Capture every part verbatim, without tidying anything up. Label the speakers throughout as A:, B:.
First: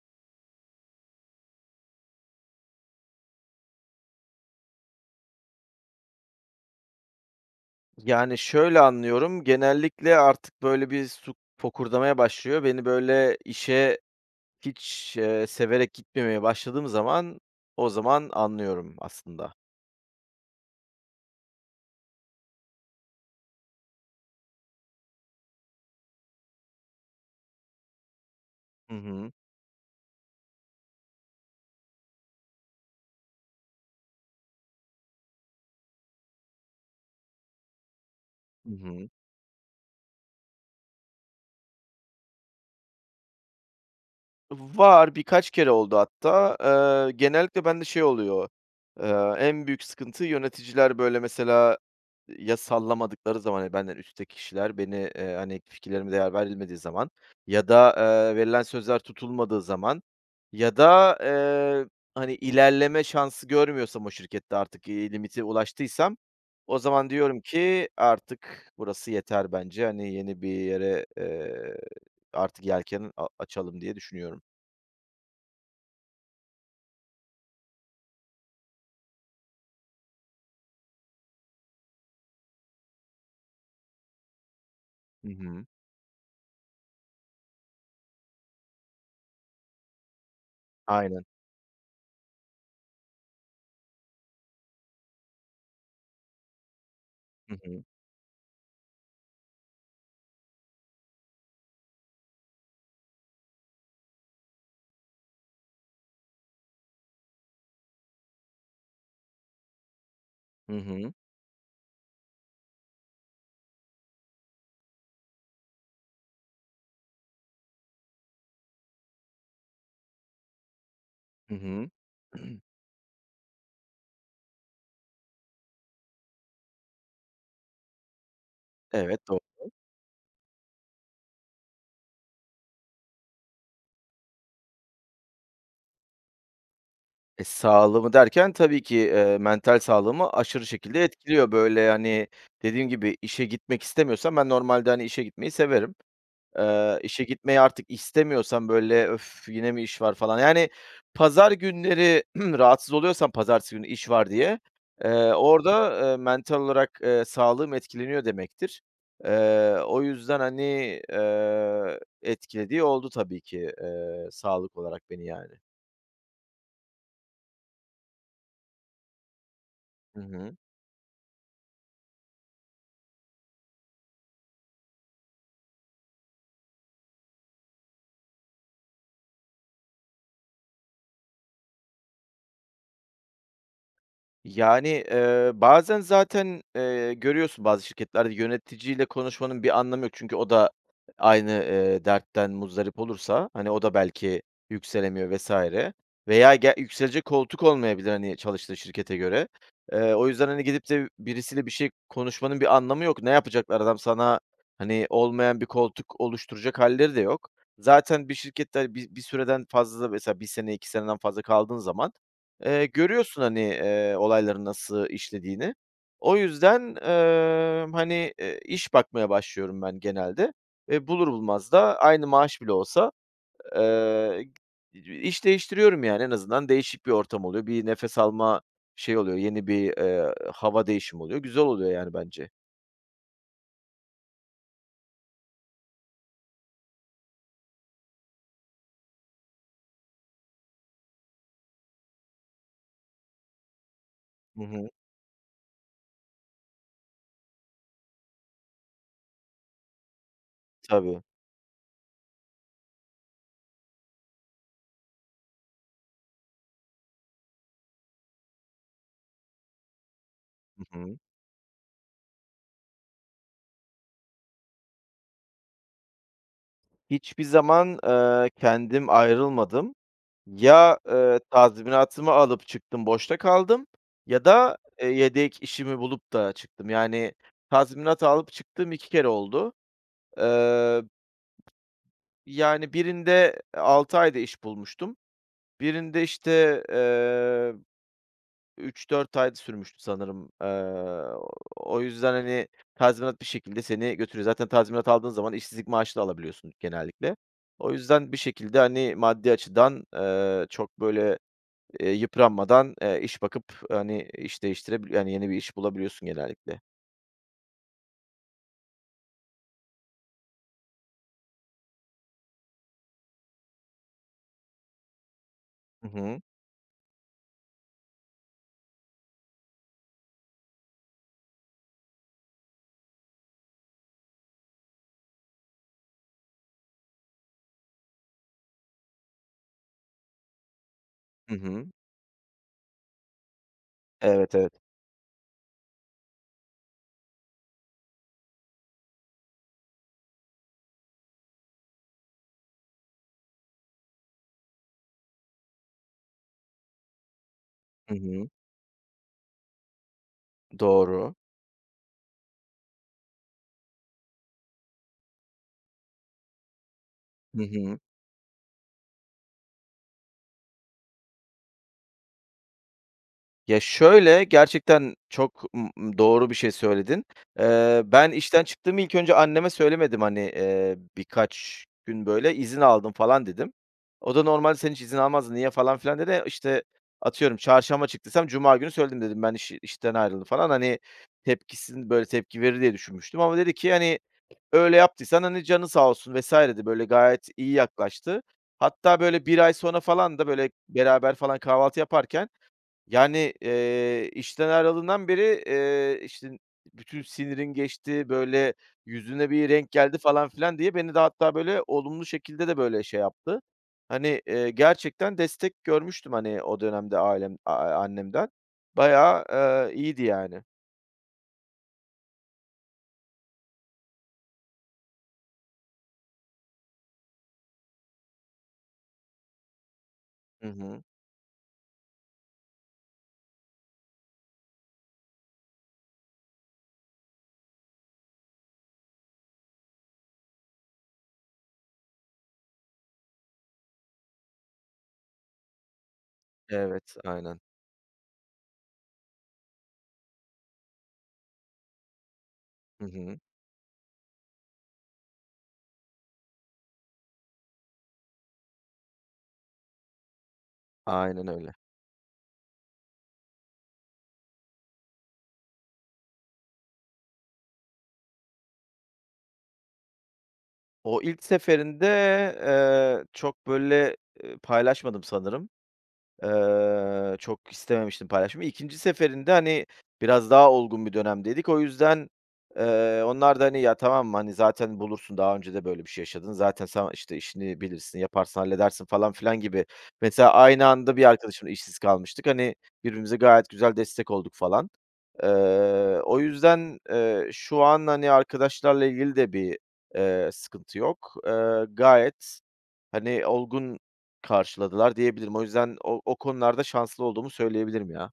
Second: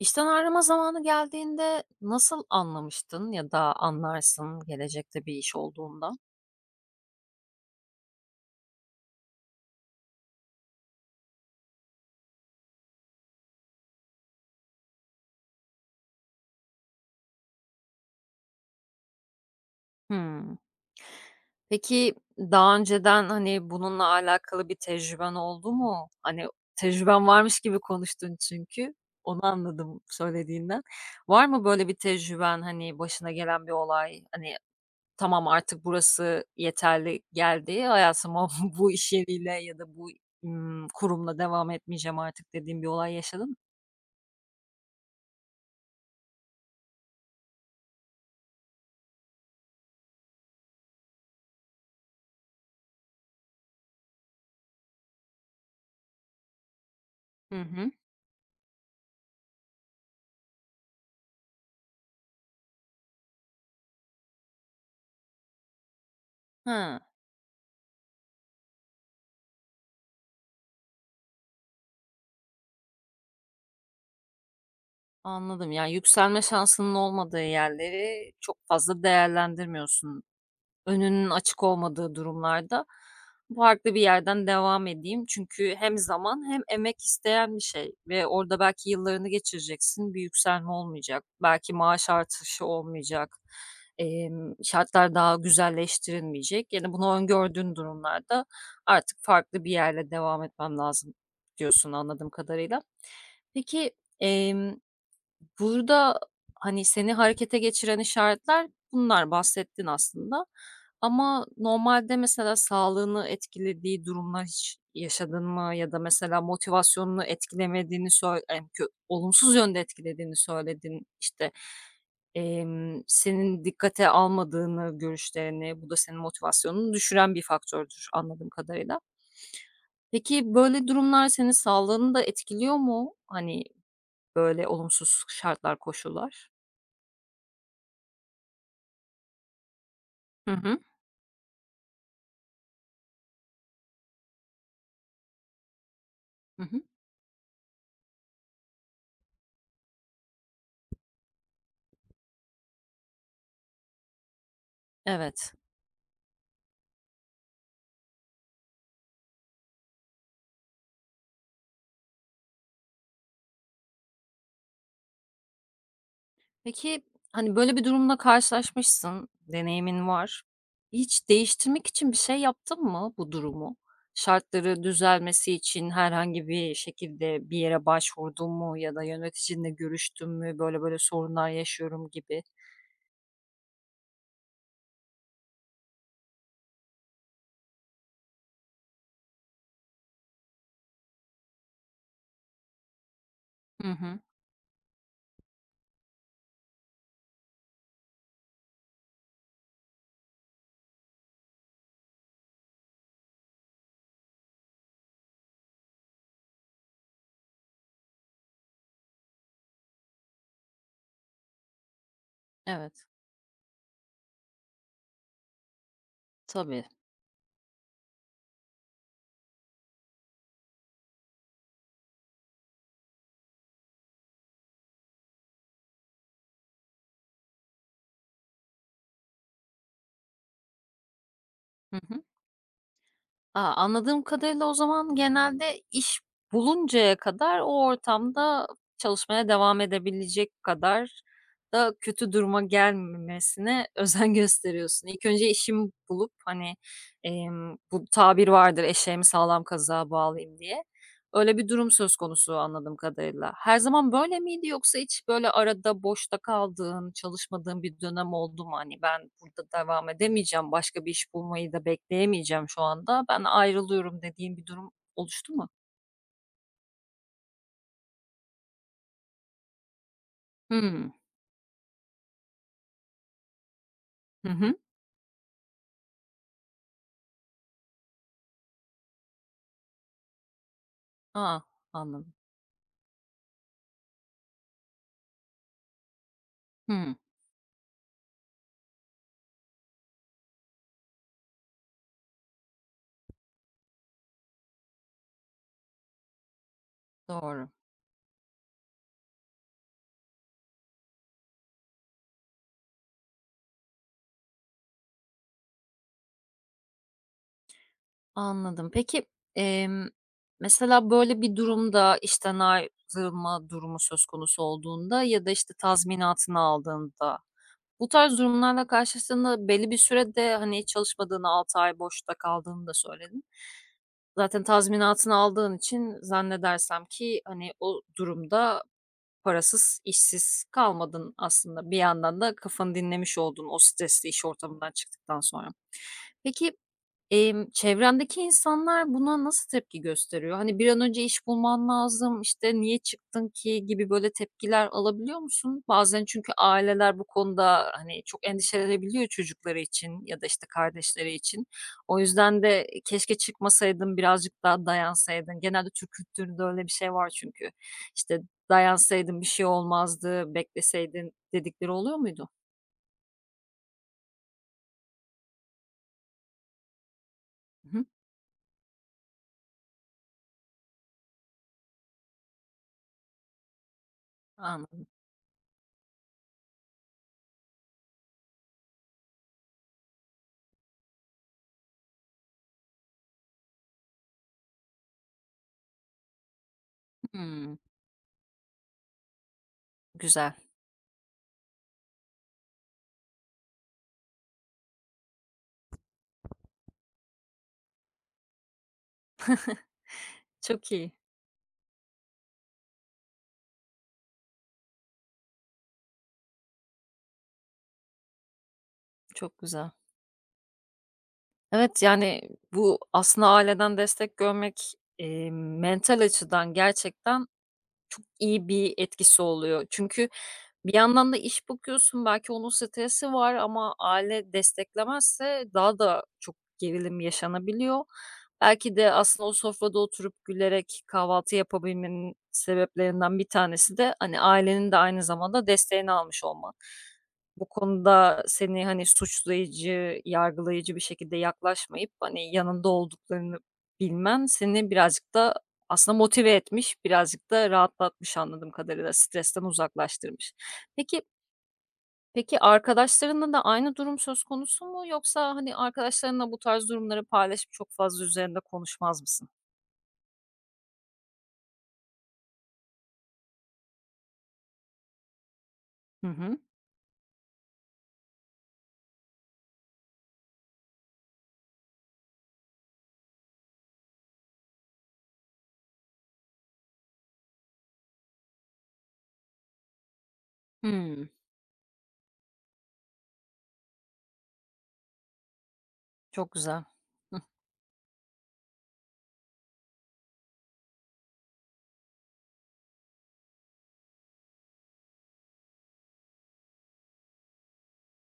A: İşten ayrılma zamanı geldiğinde nasıl anlamıştın ya da anlarsın gelecekte bir iş olduğunda?
B: Yani, şöyle anlıyorum, genellikle artık böyle bir su fokurdamaya başlıyor. Beni böyle işe hiç, eee, severek gitmemeye başladığım zaman o zaman anlıyorum aslında.
A: Hımm. Peki, daha önceden, hani, bununla alakalı bir tecrüben oldu mu? Hani, tecrüben varmış gibi konuştun çünkü.
B: Hı hı.
A: Onu anladım söylediğinden. Var mı böyle bir tecrüben, hani, başına gelen bir olay? Hani, tamam artık burası yeterli geldi, hayatıma
B: Hı
A: bu
B: hı.
A: iş yeriyle ya da bu, ımm, kurumla devam etmeyeceğim artık dediğim bir olay yaşadın mı?
B: Var, birkaç kere oldu hatta. Eee, genellikle bende şey oluyor, eee, en büyük sıkıntı yöneticiler, böyle, mesela ya sallamadıkları zaman, hani, benden üstteki kişiler beni, eee, hani, fikirlerime değer verilmediği zaman
A: Hı
B: ya
A: hı.
B: da, eee, verilen sözler tutulmadığı zaman ya da, eee, hani, ilerleme şansı görmüyorsam o şirkette artık, iii, limite ulaştıysam o
A: Hıı.
B: zaman diyorum ki artık burası yeter bence, hani, yeni bir yere, eee, artık yelken a açalım diye düşünüyorum.
A: Anladım. Yani yükselme şansının olmadığı yerleri çok fazla değerlendirmiyorsun. Önünün açık olmadığı durumlarda farklı bir yerden devam edeyim.
B: Hı hı.
A: Çünkü hem zaman hem emek isteyen bir şey ve orada belki yıllarını geçireceksin. Bir yükselme olmayacak.
B: Aynen.
A: Belki maaş artışı olmayacak. em, şartlar daha güzelleştirilmeyecek. Yani bunu
B: Hı
A: öngördüğün
B: hı.
A: durumlarda artık farklı bir yerle devam etmem lazım diyorsun anladığım kadarıyla. Peki, em, Burada, hani, seni harekete geçiren işaretler bunlar, bahsettin aslında
B: Hı hı.
A: ama normalde mesela sağlığını etkilediği durumlar hiç yaşadın mı ya da mesela motivasyonunu etkilemediğini söyle, olumsuz yönde etkilediğini söyledin. İşte,
B: Hı hı.
A: emm, senin dikkate almadığını, görüşlerini, bu da senin motivasyonunu düşüren bir faktördür anladığım kadarıyla.
B: Evet, doğru.
A: Peki, böyle durumlar senin sağlığını da etkiliyor mu? Hani, böyle olumsuz şartlar, koşullar?
B: E, sağlığımı derken tabii ki, eee, mental sağlığımı
A: Hı
B: aşırı
A: hı.
B: şekilde etkiliyor. Böyle, hani, dediğim gibi işe gitmek istemiyorsam ben normalde, hani, işe gitmeyi severim.
A: Hı hı.
B: Eee, işe gitmeyi artık istemiyorsan, böyle, "Öf, yine mi iş var?" falan, yani, pazar günleri rahatsız oluyorsan pazartesi günü iş var diye, eee,
A: Evet.
B: orada, eee, mental olarak, eee, sağlığım etkileniyor demektir. Eee, o yüzden, hani, eee, etkilediği oldu tabii ki, eee, sağlık olarak beni yani.
A: Peki, hani, böyle bir durumla karşılaşmışsın, deneyimin
B: Hı
A: var.
B: hı.
A: Hiç değiştirmek için bir şey yaptın mı bu durumu? Şartları düzelmesi için herhangi bir şekilde bir yere başvurdun mu ya da yöneticinle görüştün mü? Böyle böyle sorunlar yaşıyorum gibi.
B: Yani, eee, bazen zaten, eee, görüyorsun bazı şirketlerde yöneticiyle konuşmanın bir anlamı yok. Çünkü o da aynı, eee, dertten muzdarip olursa, hani, o
A: Hı
B: da
A: hı.
B: belki yükselemiyor vesaire veya ge yükselecek koltuk olmayabilir, hani, çalıştığı şirkete göre. Eee, o yüzden, hani, gidip de birisiyle bir şey konuşmanın bir anlamı yok. Ne yapacaklar? Adam sana, hani, olmayan bir koltuk oluşturacak halleri de yok. Zaten bir şirkette, hani, bir bir süreden fazla mesela bir sene, iki seneden fazla kaldığın zaman, Eee,
A: Evet,
B: görüyorsun, hani, eee, olayların nasıl işlediğini. O yüzden,
A: tabii.
B: emm, hani, eee, iş bakmaya başlıyorum ben genelde ve bulur bulmaz da aynı maaş bile olsa, eee, iş değiştiriyorum yani. En azından değişik bir ortam oluyor. Bir nefes alma şeyi oluyor. Yeni bir, eee, hava değişimi oluyor. Güzel oluyor
A: Hı
B: yani
A: hı.
B: bence.
A: A, anladığım kadarıyla o zaman genelde iş buluncaya kadar o ortamda çalışmaya devam edebilecek kadar da kötü duruma gelmemesine özen
B: Hı hı.
A: gösteriyorsun. İlk önce işimi bulup, hani, emm, bu tabir vardır, "Eşeğimi sağlam kazığa bağlayayım." diye.
B: Tabii.
A: Öyle bir durum söz konusu anladığım kadarıyla. Her zaman böyle miydi yoksa hiç böyle arada boşta kaldığın, çalışmadığın bir dönem oldu mu? Hani, "Ben burada devam edemeyeceğim,
B: Hı
A: başka bir
B: hı.
A: iş bulmayı da bekleyemeyeceğim şu anda. Ben ayrılıyorum." dediğin bir durum oluştu mu?
B: Hiçbir zaman, eee, kendim ayrılmadım. Ya,
A: Hımm.
B: eee, tazminatımı alıp çıktım, boşta kaldım ya
A: Hı hı.
B: da, eee, yedek işimi bulup da çıktım. Yani tazminat alıp çıktığım iki kere oldu. Eee,
A: A! Anladım.
B: yani birinde altı ayda iş bulmuştum. Birinde, işte,
A: Hımm.
B: üç dört 4 ay sürmüştü sanırım. Eee, o yüzden, hani, tazminat bir şekilde seni götürüyor. Zaten tazminat aldığın zaman işsizlik maaşı da alabiliyorsun genellikle.
A: Doğru.
B: O yüzden bir şekilde, hani, maddi açıdan, eee, çok böyle, Eee, yıpranmadan, eee, iş bakıp, hani, iş değiştirebili yani, yeni bir iş bulabiliyorsun genellikle.
A: Anladım. Peki, emm, mesela böyle bir durumda işten ayrılma durumu söz konusu olduğunda ya da, işte,
B: Hı hı.
A: tazminatını aldığında bu tarz durumlarla karşılaştığında belli bir sürede, hani, hiç çalışmadığını, altı ay boşta kaldığını da söyledin. Zaten tazminatını aldığın için zannedersem ki, hani, o durumda parasız, işsiz kalmadın
B: Hı hı.
A: aslında. Bir yandan da kafanı dinlemiş oldun o stresli iş
B: Evet, evet.
A: ortamından çıktıktan sonra. Peki, Emm, çevrendeki insanlar buna nasıl tepki gösteriyor? Hani, bir an önce iş bulman lazım, işte, "Niye çıktın ki?" gibi böyle tepkiler alabiliyor musun? Bazen çünkü aileler bu konuda,
B: Hı
A: hani, çok
B: hı.
A: endişelenebiliyor çocukları için ya da, işte, kardeşleri
B: Doğru.
A: için. O yüzden de, "E, keşke çıkmasaydın, birazcık daha dayansaydın." Genelde Türk kültüründe öyle bir şey var
B: Hı
A: çünkü.
B: hı.
A: İşte, "Dayansaydın bir şey olmazdı, bekleseydin." dedikleri oluyor muydu?
B: Ya, şöyle, gerçekten çok m m doğru bir şey söyledin.
A: Hı
B: Eee,
A: hı.
B: ben işten çıktığımı ilk önce anneme söylemedim, hani, eee, birkaç gün böyle izin aldım falan dedim. O da normalde "Sen hiç
A: Anladım.
B: izin almazdın, niye?" falan filan dedi. E, İşte, atıyorum çarşamba çıktıysam cuma günü söyledim dedim, "Ben iş işten ayrıldım." falan. Hani, tepkisini böyle tepki verir diye düşünmüştüm ama dedi ki, hani, öyle yaptıysan, hani, canı sağ olsun vesaire de böyle gayet iyi
A: Hımm.
B: yaklaştı. Hatta böyle bir ay sonra falan da
A: Güzel.
B: böyle beraber falan kahvaltı yaparken, yani, eee, işten ayrıldığından beri, eee, işte, bütün sinirin geçti, böyle yüzüne bir renk geldi falan filan
A: Çok
B: diye
A: iyi,
B: beni de hatta böyle olumlu şekilde de böyle şey yaptı. Hani, eee, gerçekten destek görmüştüm, hani, o dönemde ailem a annemden. Bayağı,
A: çok güzel.
B: eee, iyiydi yani.
A: Evet, yani, bu aslında aileden destek görmek, eee, mental açıdan gerçekten çok iyi bir etkisi oluyor. Çünkü
B: Hı
A: bir
B: hı.
A: yandan da iş bakıyorsun, belki onun stresi var ama aile desteklemezse daha da çok gerilim yaşanabiliyor. Belki de aslında o sofrada oturup gülerek kahvaltı yapabilmenin sebeplerinden bir tanesi de, hani, ailenin de aynı zamanda desteğini almış olman.
B: Evet, aynen.
A: Bu konuda seni, hani, suçlayıcı, yargılayıcı bir şekilde yaklaşmayıp, hani, yanında
B: Hı hı.
A: olduklarını bilmen seni birazcık da aslında motive etmiş, birazcık da rahatlatmış anladığım kadarıyla, stresten uzaklaştırmış. Peki
B: Aynen öyle.
A: peki arkadaşlarınla da aynı durum söz konusu mu yoksa, hani, arkadaşlarınla bu tarz durumları paylaşıp çok fazla üzerinde konuşmaz mısın?
B: O ilk seferinde, eee, çok böyle, eee, paylaşmadım sanırım.
A: Hı hı.
B: Eee, çok istememiştim paylaşmayı. İkinci seferinde, hani, biraz daha olgun bir dönemdeydik. O yüzden, eee, onlar da, hani, "Ya, tamam, mı hani, zaten bulursun, daha önce de böyle bir şey yaşadın. Zaten sen, işte, işini bilirsin, yaparsın, halledersin." falan filan gibi. Mesela aynı anda bir
A: Hımm,
B: arkadaşımla işsiz kalmıştık. Hani, birbirimize gayet güzel destek olduk falan. Eee, o
A: çok güzel.
B: yüzden,
A: Hıh.
B: eee, şu an, hani, arkadaşlarla ilgili de bir, eee, sıkıntı yok. Eee, gayet, hani, olgun karşıladılar diyebilirim. O yüzden o o konularda şanslı olduğumu söyleyebilirim ya.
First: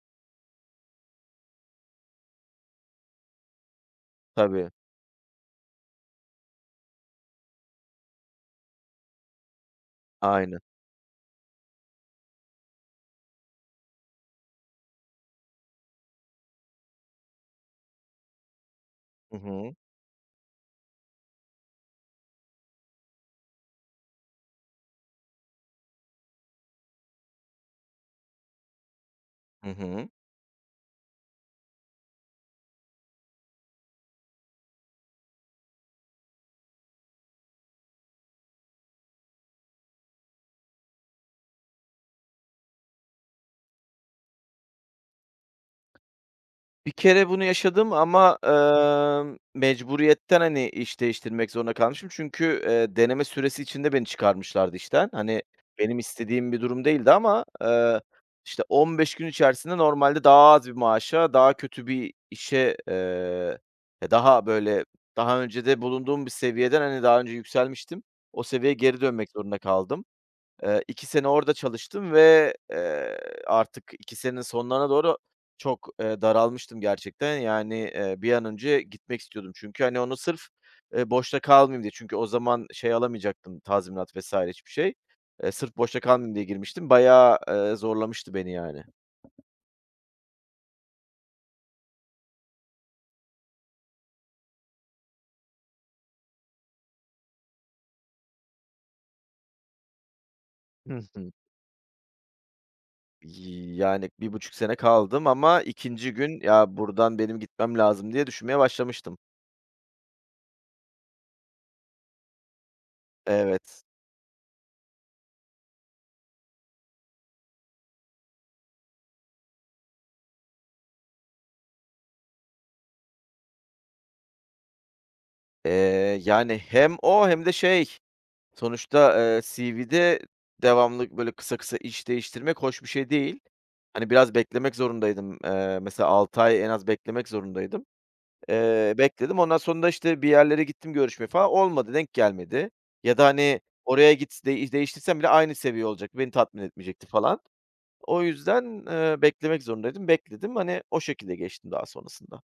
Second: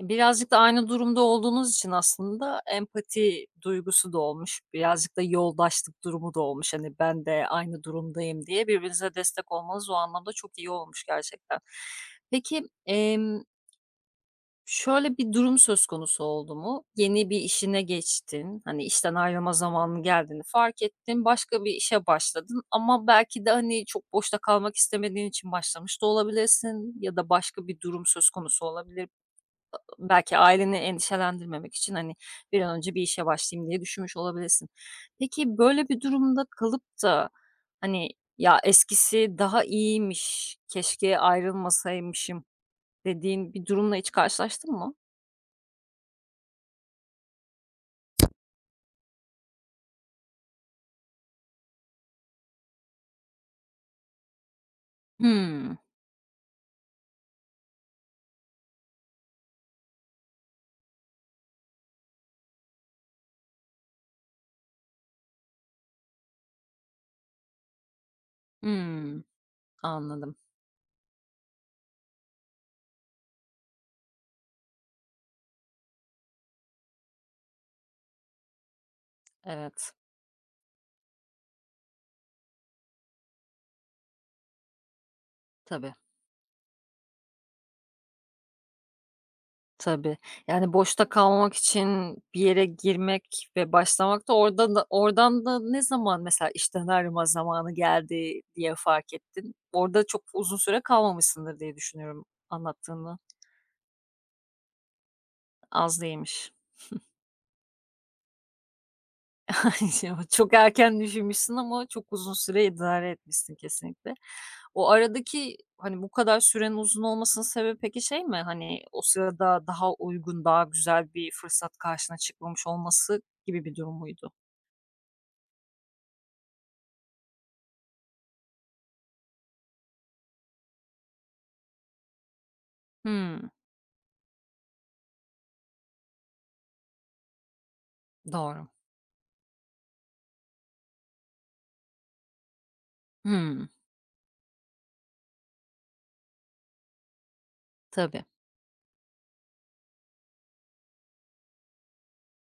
A: Birazcık da aynı durumda olduğunuz için aslında empati duygusu da olmuş,
B: Tabii,
A: birazcık da yoldaşlık durumu da olmuş. Hani, ben de aynı durumdayım diye birbirinize destek olmanız o anlamda çok
B: aynen.
A: iyi olmuş gerçekten. Peki, şöyle bir durum söz konusu oldu mu? Yeni bir işine geçtin, hani, işten
B: Hı
A: ayrılma
B: hı.
A: zamanı geldiğini fark ettin, başka bir işe başladın ama belki de, hani, çok boşta kalmak istemediğin için başlamış da olabilirsin ya da başka bir durum söz konusu olabilir.
B: Hı hı.
A: Belki aileni endişelendirmemek için, hani, bir an önce bir işe başlayayım diye düşünmüş olabilirsin. Peki, böyle bir durumda kalıp da, hani, "Ya, eskisi daha iyiymiş, keşke ayrılmasaymışım." dediğin bir durumla hiç karşılaştın mı?
B: Bir kere bunu yaşadım ama, emm, mecburiyetten, hani, iş değiştirmek zorunda kalmışım. Çünkü, eee, deneme süresi içinde beni çıkarmışlardı işten. Hani,
A: Hımm.
B: benim istediğim bir durum değildi ama, eee, işte, on beş gün içerisinde normalde daha az bir maaşa, daha kötü bir işe, eee, ya, daha, böyle, daha önce de bulunduğum bir seviyeden, hani, daha önce yükselmiştim. O seviyeye geri
A: Hımm.
B: dönmek zorunda kaldım.
A: Anladım.
B: Eee, iki sene orada çalıştım ve, eee, artık iki senenin sonlarına doğru çok, eee, daralmıştım gerçekten. Yani, eee, bir an önce gitmek istiyordum. Çünkü,
A: Evet.
B: hani, onu sırf, eee, boşta kalmayayım diye çünkü o zaman şey alamayacaktım tazminat vesaire hiçbir şey. Eee, sırf
A: Tabii,
B: boşta kalmayayım diye girmiştim. Bayağı, eee, zorlamıştı beni yani.
A: tabii. Yani, boşta kalmamak için bir yere girmek ve başlamak da orada da oradan da ne zaman mesela işten ayrılma zamanı geldi diye fark ettin? Orada çok uzun süre
B: Hı hı.
A: kalmamışsındır diye düşünüyorum anlattığından.
B: Yani bir buçuk sene kaldım ama
A: Az
B: ikinci gün,
A: değilmiş.
B: "Ya, buradan benim gitmem lazım." diye düşünmeye başlamıştım.
A: Çok erken düşünmüşsün ama çok uzun süre idare etmişsin
B: Evet.
A: kesinlikle. O aradaki, hani, bu kadar sürenin uzun olmasının sebebi peki şey mi? Hani, o sırada daha uygun, daha güzel bir fırsat karşına çıkmamış olması gibi bir durum muydu?
B: Eee, yani hem o hem de şey, sonuçta, eee, ce ve'de devamlı böyle kısa kısa iş değiştirmek hoş bir şey değil.
A: Hımm.
B: Hani, biraz beklemek zorundaydım. Eee, mesela altı ay en az beklemek zorundaydım.
A: Doğru.
B: Eee, bekledim. Ondan sonra da, işte, bir yerlere gittim görüşme falan. Olmadı, denk gelmedi ya da, hani,
A: Hımm.
B: oraya git deği değiştirsem bile aynı seviye olacak. Beni tatmin etmeyecekti falan. O
A: Tabii.
B: yüzden, eee, beklemek zorundaydım. Bekledim. Hani, o şekilde geçtim daha sonrasında.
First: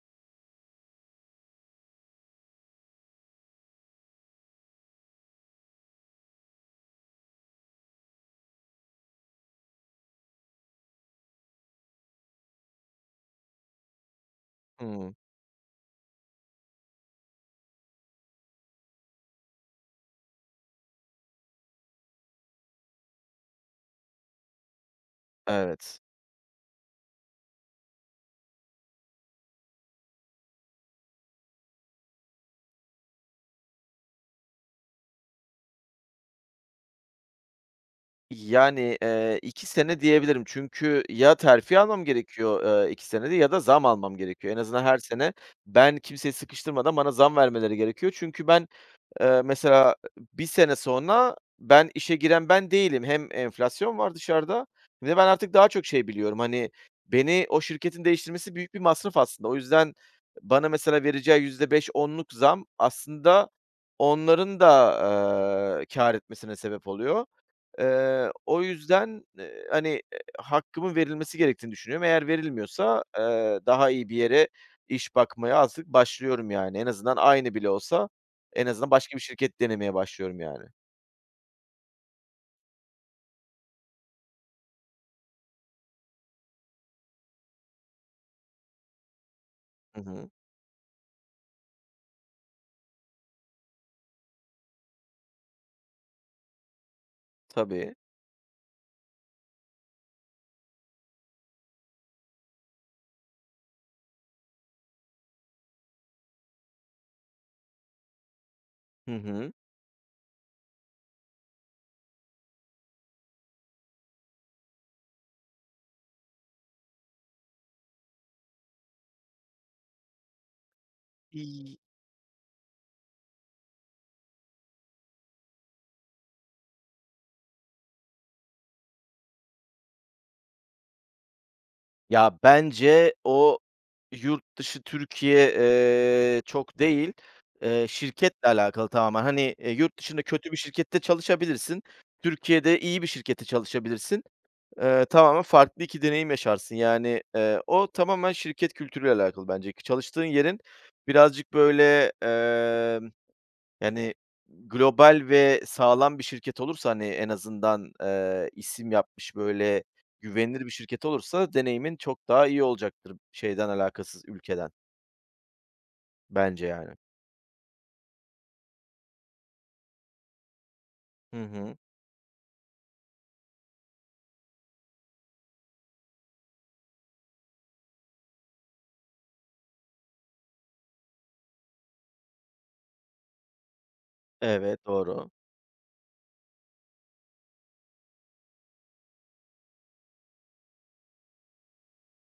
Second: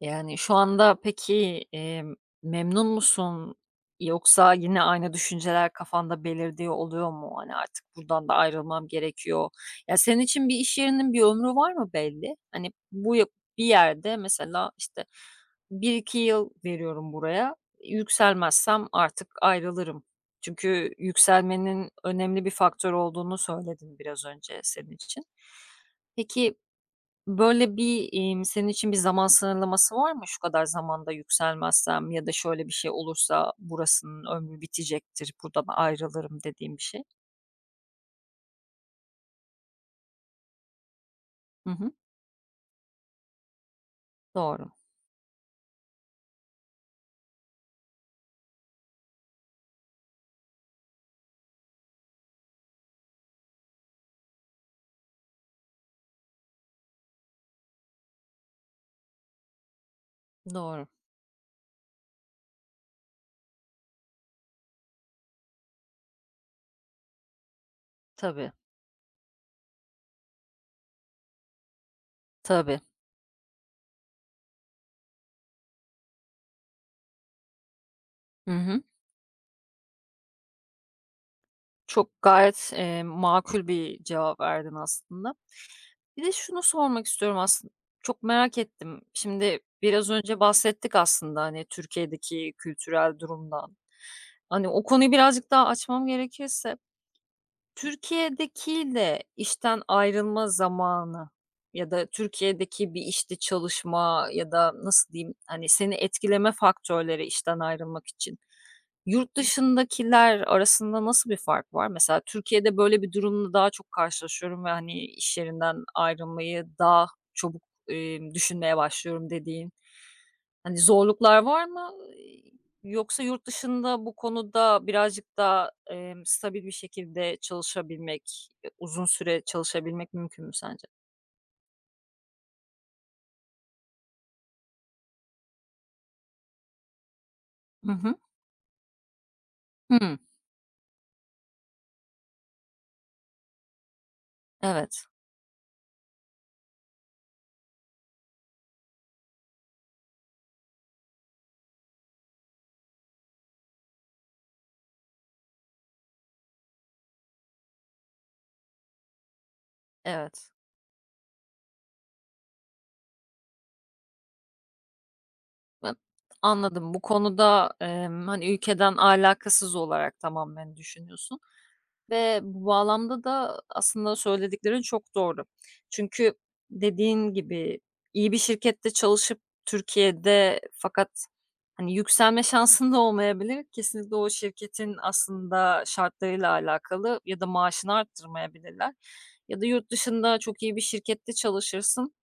A: Yani, şu anda peki, emm, memnun musun? Yoksa yine aynı düşünceler kafanda belirdiği oluyor mu? Hani, artık buradan da ayrılmam gerekiyor. Ya, senin için bir iş yerinin bir ömrü var mı belli? Hani, bu ya bir yerde mesela, işte,
B: Hımm.
A: bir iki yıl veriyorum buraya, yükselmezsem artık ayrılırım. Çünkü yükselmenin önemli bir faktör olduğunu söyledin biraz önce senin için.
B: Evet.
A: Peki böyle bir, emm, senin için bir zaman sınırlaması var mı? Şu kadar zamanda yükselmezsem ya da şöyle bir şey olursa burasının ömrü bitecektir, buradan ayrılırım dediğim bir şey.
B: Yani, eee, iki sene diyebilirim. Çünkü ya
A: Hı
B: terfi
A: hı.
B: almam gerekiyor, eee, iki senede ya da zam almam gerekiyor. En
A: Doğru,
B: azından her sene ben kimseyi sıkıştırmadan bana zam vermeleri gerekiyor. Çünkü ben, Eee, mesela bir sene sonra ben işe giren ben değilim. Hem enflasyon var dışarıda hem de ben artık daha çok şey biliyorum. Hani, beni o şirketin değiştirmesi büyük bir masraf aslında. O yüzden bana
A: doğru.
B: mesela vereceği yüzde beş onluk zam aslında onların da, eee, kâr etmesine sebep oluyor. Eee,
A: Tabii,
B: o yüzden, eee, hani, eee, hakkımın verilmesi gerektiğini düşünüyorum. Eğer
A: tabii.
B: verilmiyorsa, eee, daha iyi bir yere iş bakmaya artık başlıyorum yani. En azından aynı bile olsa
A: Hı
B: en
A: hı.
B: azından başka bir şirket denemeye başlıyorum yani.
A: Çok gayet, eee, makul bir cevap verdin aslında. Bir de şunu sormak istiyorum aslında. Çok merak ettim. Şimdi
B: Hı
A: biraz
B: hı.
A: önce bahsettik aslında, hani, Türkiye'deki kültürel durumdan. Hani, o konuyu birazcık daha açmam gerekirse
B: Tabii.
A: Türkiye'dekiyle işten ayrılma zamanı ya da Türkiye'deki bir işte çalışma ya da nasıl diyeyim, hani, seni etkileme faktörleri işten ayrılmak için,
B: Hı
A: yurt
B: hı.
A: dışındakiler arasında nasıl bir fark var? Mesela Türkiye'de böyle bir durumla daha çok karşılaşıyorum ve, hani, iş yerinden ayrılmayı daha çabuk, emm, düşünmeye başlıyorum dediğin, hani, zorluklar var
B: İii
A: mı? Yoksa yurt dışında bu konuda birazcık daha, emm, stabil bir şekilde çalışabilmek, eee, uzun süre çalışabilmek mümkün mü sence?
B: Ya, bence o yurt dışı Türkiye, eee, çok değil, eee,
A: Hı hı.
B: şirketle alakalı tamamen. Hani, eee, yurt
A: Hımm.
B: dışında kötü bir şirkette çalışabilirsin. Türkiye'de iyi bir şirkette çalışabilirsin. Eee,
A: Evet,
B: tamamen farklı iki deneyim yaşarsın. Yani, eee, o tamamen şirket kültürüyle alakalı bence. Çalıştığın yerin birazcık böyle, emm, yani, global ve sağlam bir şirket olursa, hani, en azından, eee, isim yapmış, böyle
A: evet.
B: güvenilir bir şirket olursa deneyimin çok daha iyi olacaktır şeyden alakasız ülkeden
A: An
B: bence,
A: anladım.
B: yani.
A: Bu konuda, emm, hani, ülkeden alakasız olarak tamamen
B: Hı
A: düşünüyorsun
B: hı.
A: ve bu bağlamda da aslında söylediklerin çok doğru. Çünkü dediğin gibi iyi bir şirkette çalışıp Türkiye'de fakat, hani, yükselme şansın da olmayabilir. Kesinlikle o
B: Evet,
A: şirketin
B: doğru.
A: aslında şartlarıyla alakalı ya da maaşını arttırmayabilirler ya da yurt dışında çok iyi bir şirkette çalışırsın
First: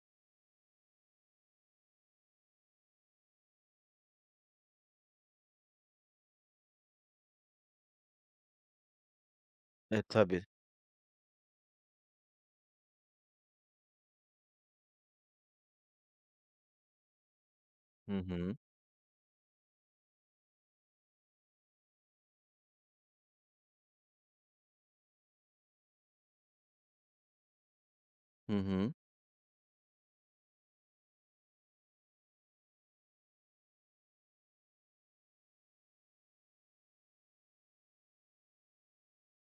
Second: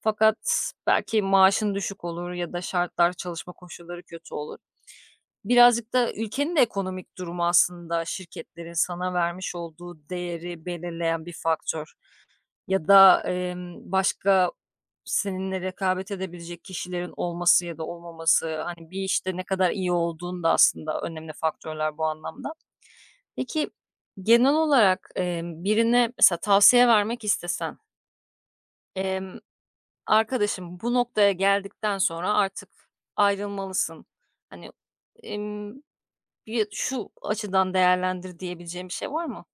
A: fakat belki maaşın düşük olur ya da şartlar, çalışma koşulları kötü olur. Birazcık da ülkenin de ekonomik durumu aslında şirketlerin sana vermiş
B: E,
A: olduğu
B: tabii.
A: değeri belirleyen bir faktör ya da, emm, başka seninle rekabet edebilecek kişilerin olması ya da
B: Hı hı.
A: olmaması, hani, bir işte ne kadar iyi olduğun da aslında önemli faktörler bu anlamda. Peki, genel olarak, emm, birine mesela tavsiye vermek istesen.
B: Hı hı.
A: Emm, "Arkadaşım, bu noktaya geldikten sonra artık ayrılmalısın. Hani, emm, bir şu açıdan değerlendir." diyebileceğim bir şey var mı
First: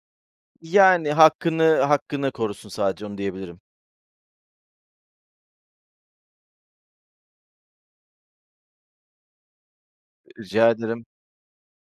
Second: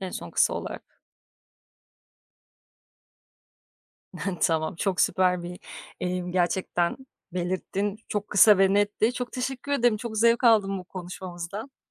A: en son kısa olarak?
B: Yani hakkını hakkını korusun sadece, onu diyebilirim.
A: Tamam, çok süper bir, emm, gerçekten belirttin. Çok kısa ve netti. Çok teşekkür ederim. Çok zevk
B: Rica
A: aldım bu
B: ederim.
A: konuşmamızdan.